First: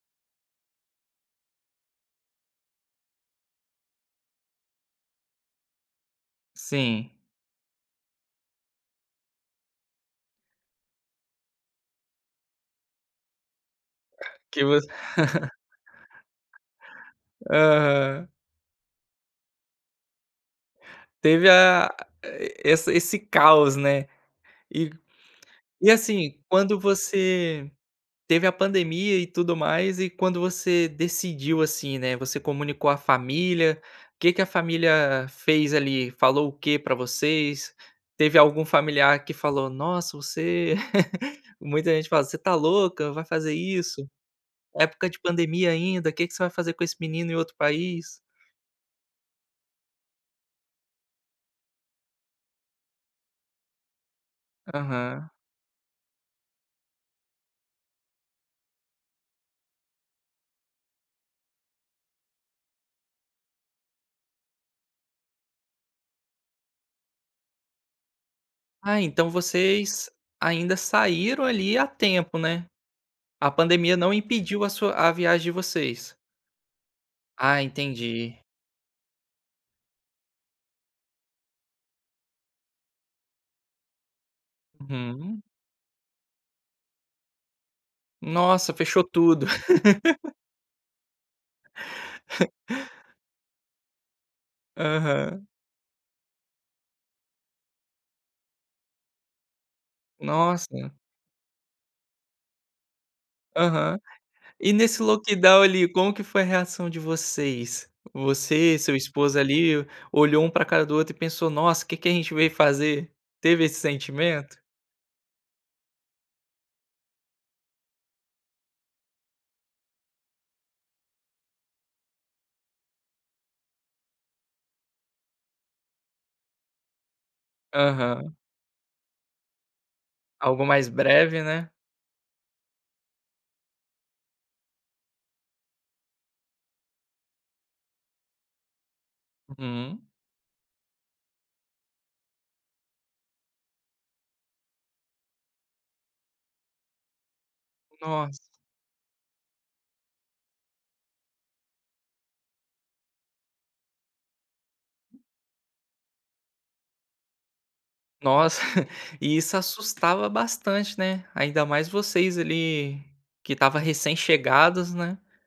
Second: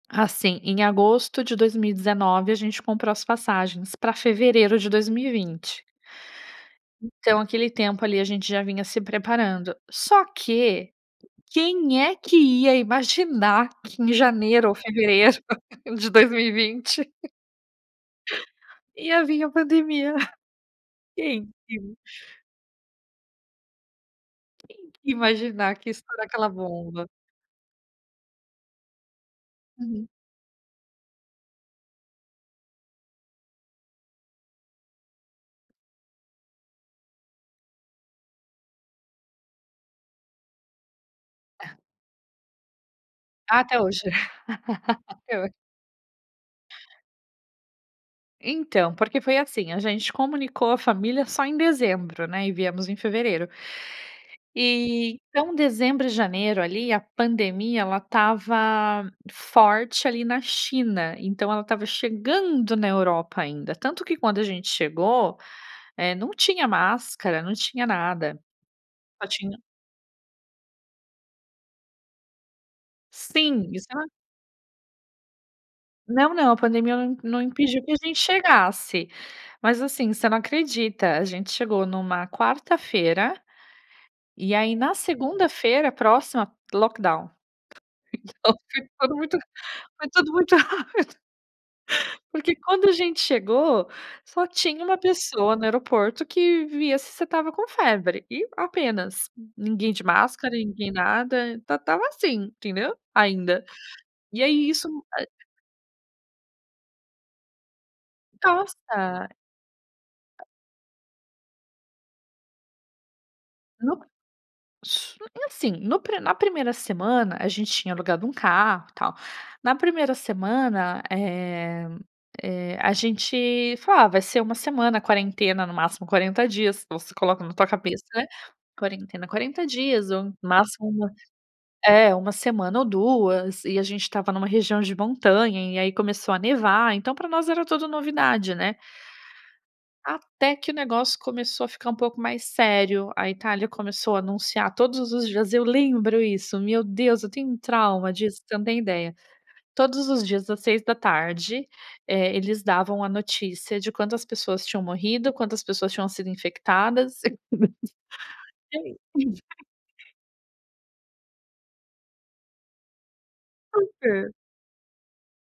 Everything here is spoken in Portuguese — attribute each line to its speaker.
Speaker 1: Assim, em agosto de 2019, a gente comprou as passagens para fevereiro de 2020.
Speaker 2: Sim.
Speaker 1: Então aquele tempo, ali, a gente já vinha se preparando. Só que, quem é que ia imaginar que em
Speaker 2: Que
Speaker 1: janeiro ou
Speaker 2: vo
Speaker 1: fevereiro de 2020
Speaker 2: Aham.
Speaker 1: ia vim a pandemia.
Speaker 2: Teve
Speaker 1: Quem
Speaker 2: a
Speaker 1: que.
Speaker 2: e essa esse caos, né. E
Speaker 1: Quem que imaginar
Speaker 2: e
Speaker 1: que ia estourar
Speaker 2: assim,
Speaker 1: aquela
Speaker 2: quando
Speaker 1: bomba.
Speaker 2: você teve a pandemia e tudo mais,
Speaker 1: Uhum.
Speaker 2: e quando você decidiu, assim, né, você comunicou à família? O que que a família fez, ali, falou o quê para vocês? Teve algum familiar que falou: "Nossa, você" muita gente fala: "Você está louca, vai fazer
Speaker 1: Até hoje.
Speaker 2: isso. Época de
Speaker 1: Até ho
Speaker 2: pandemia ainda, que que você vai fazer com esse menino em outro país?".
Speaker 1: Então, porque foi assim, a gente comunicou a família só em dezembro, né, e viemos em fevereiro. E,
Speaker 2: Aham.
Speaker 1: então dezembro e janeiro, ali, a pandemia, ela estava forte ali na China, então ela estava chegando na Europa ainda, tanto que quando a gente chegou, eh, não tinha máscara, não tinha nada.
Speaker 2: Ah,
Speaker 1: Só
Speaker 2: então
Speaker 1: tinha
Speaker 2: vocês ainda saíram, ali, a tempo, né. A
Speaker 1: Sim, isso
Speaker 2: pandemia
Speaker 1: era
Speaker 2: não impediu a sua a viagem de vocês?
Speaker 1: Não, não, a pandemia não não
Speaker 2: Ah,
Speaker 1: impediu que a gente
Speaker 2: entendi.
Speaker 1: chegasse. Mas assim, você não acredita, a gente chegou numa quarta-feira, e aí na
Speaker 2: Uhum.
Speaker 1: segunda-feira próxima, lockdown. Então
Speaker 2: Nossa,
Speaker 1: [unintelligible]
Speaker 2: fechou
Speaker 1: tudo muito
Speaker 2: tudo.
Speaker 1: foi tudo muito rápido. Porque quando a gente chegou, só tinha uma
Speaker 2: Aham.
Speaker 1: pessoa no aeroporto que via se você estava com febre, e apenas. Ninguém de máscara, ninguém
Speaker 2: Nossa.
Speaker 1: nada, esta estava assim, entendeu, ainda.
Speaker 2: Aham.
Speaker 1: E aí
Speaker 2: E
Speaker 1: isso,
Speaker 2: nesse
Speaker 1: ah
Speaker 2: lockdown, ali, como que foi a reação de vocês? Você, seu
Speaker 1: Tosta.
Speaker 2: esposo, ali, olhou um para cara do outro e pensou: "Nossa, que que a gente veio fazer?". Teve esse sentimento?
Speaker 1: Su e assim, no pri na 1ª semana, a gente tinha alugado um carro, e tal. Na 1ª semana, eh eh, a gente falou: "Ah, vai ser 1 semana, quarentena, no máximo 40 dias", você coloca na tua cabeça,
Speaker 2: Aham.
Speaker 1: "quarentena, 40 dias ou
Speaker 2: Algo mais
Speaker 1: máximo 1"
Speaker 2: breve, né.
Speaker 1: é, 1 semana ou 2, e a gente estava numa região de montanha, e aí começou a nevar, então para nós era tudo novidade, né.
Speaker 2: Hum.
Speaker 1: Até que o negócio começou a ficar um pouco mais sério, a Itália começou a anunciar todos os dias eu lembro isso, meu Deus, eu tenho um trauma
Speaker 2: Nossa.
Speaker 1: disso, você não tem ideia. Todos os dias às 18h, eh, eles davam a notícia de quantas pessoas tinham morrido, quantas pessoas tinham sido infectadas.
Speaker 2: Nossa, e isso
Speaker 1: [unintelligible]
Speaker 2: assustava bastante, né. Ainda mais vocês, ali, que estava
Speaker 1: Por quê?
Speaker 2: recém-chegados, né.